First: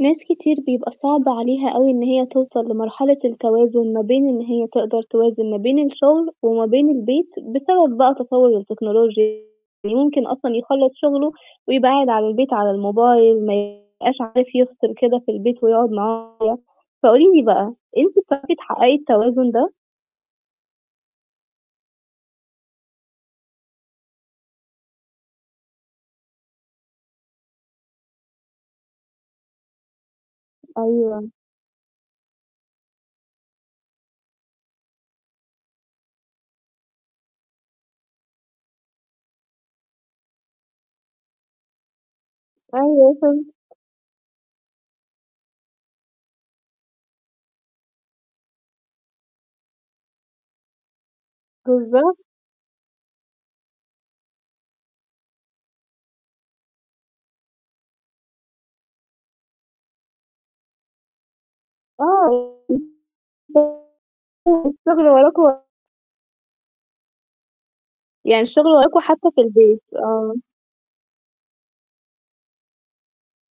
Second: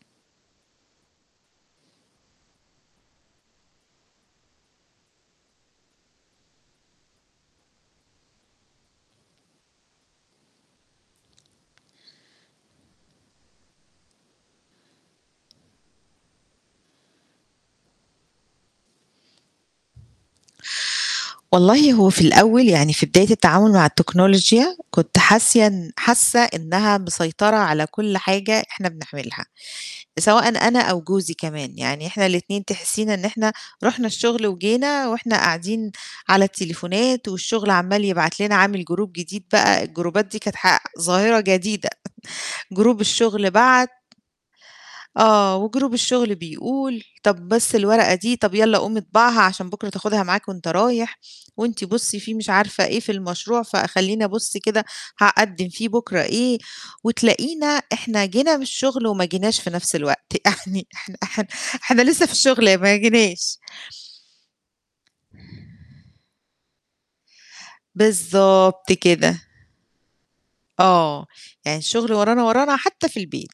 ناس كتير بيبقى صعب عليها أوي إن هي توصَل لمرحلة التوازن ما بين إن هي تقدَر توازن ما بين الشغل وما بين البيت، بسبب بقى تطوّر التكنولوجيا، ويمكن أصلًا يخلَّص شغلُه ويبقى قاعد على البيت على الموبايل، ما يبقاش عارف يفصِل كده في البيت ويقعد مع. [unintelligible] فقولي لي بقى أنتِ بتعرفي تحقِّقي التوازن ده؟ والله هو في الأول يعني في بداية التعامل مع التكنولوجيا، كنت حاسة، حاسة إنها مسيطرة على كُلّ حاجة إحنا بنعملها، سواءً أنا أو أيوه. جوزي كمان، يعني إحنا الاتنين تحسينا إن إحنا رُحنا الشغل وجينا، وإحنا قاعدين على التليفونات والشغل عَمَّال يبعت لنا، عامل group جديد بقى، الجروبات دي كانت ح ظاهرة جديدة، group أيوه، الشغل فهمتِك. بَعَت آه، و group الشغل بيقول، طَب بس الورقة دي، طَب يالّا قُوم اطبعها عشان بُكرة تاخدها معاك وأنت رايح، وأنتِ بالضبط. بُصّي فيه مش عارفة إيه في المشروع فخلّيني أبُصّ كده هاقدِّم فيه بُكرة إيه، وتلاقينا إحنا جينا من الشغل وما جيناش في نفْس الوقت، يعني إحنا إحنا إحنا لسه في آه، الشغل ما جيناش. [unintelligible] الشغل وراكم و يعني الشغل بالضبط وراكم حتى في كده. البيت، آه. آه، يعني الشغل ورانا، ورانا حتى في البيت.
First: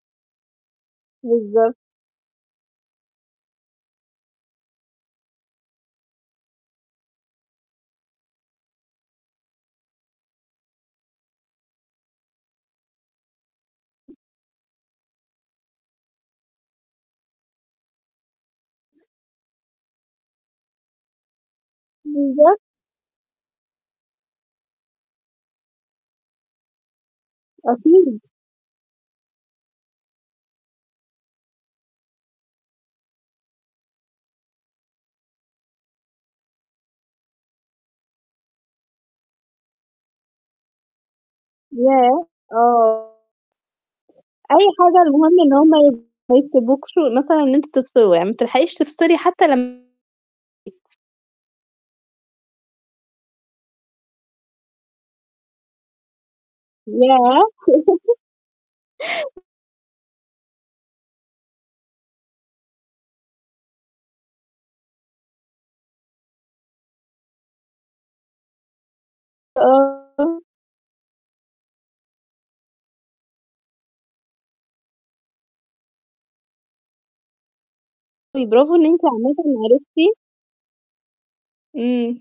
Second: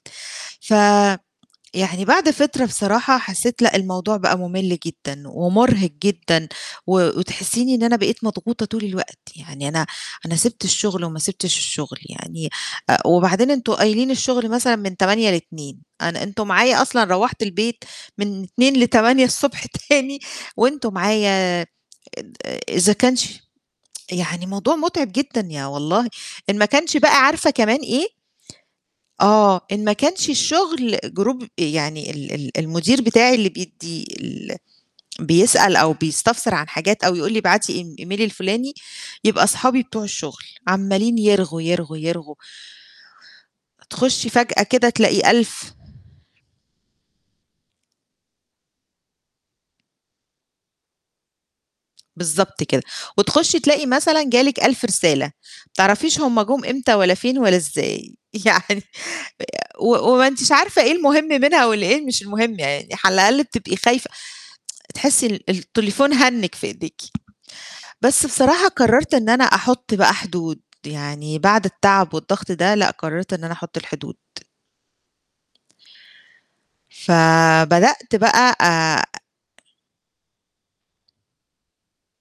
فيعني بالضبط. بعد فترة بصراحة حسيت لأ الموضوع بقى مُمِلّ جدًا، ومُرهِق جدًا و وتحسيني إن أنا بقيت مضغوطة طول الوقت، يعني أنا أنا سِبت الشغل وما سِبتش الشغل يعني، أ وبعدين أنتوا قايلين الشغل مثلًا من 08:00 ل14:00، أنا أنتوا معايا أصلًا روَّحت البيت من 14:00 ل08:00 الصبح تاني، وأنتوا معايا آآ، بالضبط. إذا كان ش يعني موضوع متعب جدًا يا والله، إن ما كانش بقى عارفة كمان إيه؟ أكيد. آه، إن ما كانش الشغل group يعني ال ال المدير بتاعي اللي بيدّي ال بيسأل أو بيستفسر عن حاجات أو يقول لي ابعتي إيم email الفلاني، يبقى صحابي بتوع الشغل، عَمَّالين يرغوا، يرغوا، ياه! يرغوا. آه. تخُشّي فجأة أي كده حاجة تلاقي المهم إن 1000 هُم ي ما [unintelligible] مثلًا إن أنتم تفصِلوا، يعني ما بتلحقيش تفصِلي حتى لمّا بالضبط كده. وتخُشّي تلاقي مثلًا جه لِك 1000 رسالة، ما تعرفيش هُم جُم إمتى والَّا فين ياه! والَّا إزاي! يعني و وما أنتيش عارفة إيه المهم منها والإيه مش المهم يعني، على الأقل بتبقي خايفة تحسي ال التليفون هَنِّج في إيديكِ. بس بصراحة قرّرت إن أنا أحُطّ بقى آه. حدود، يعني بعد التعب والضغط ده لأ، قرّرت إن أنا أحُطّ الحدود. ف بدأت [unintelligible] بقى برافو إن أنتِ آآ عامةً عرفتِ إمم.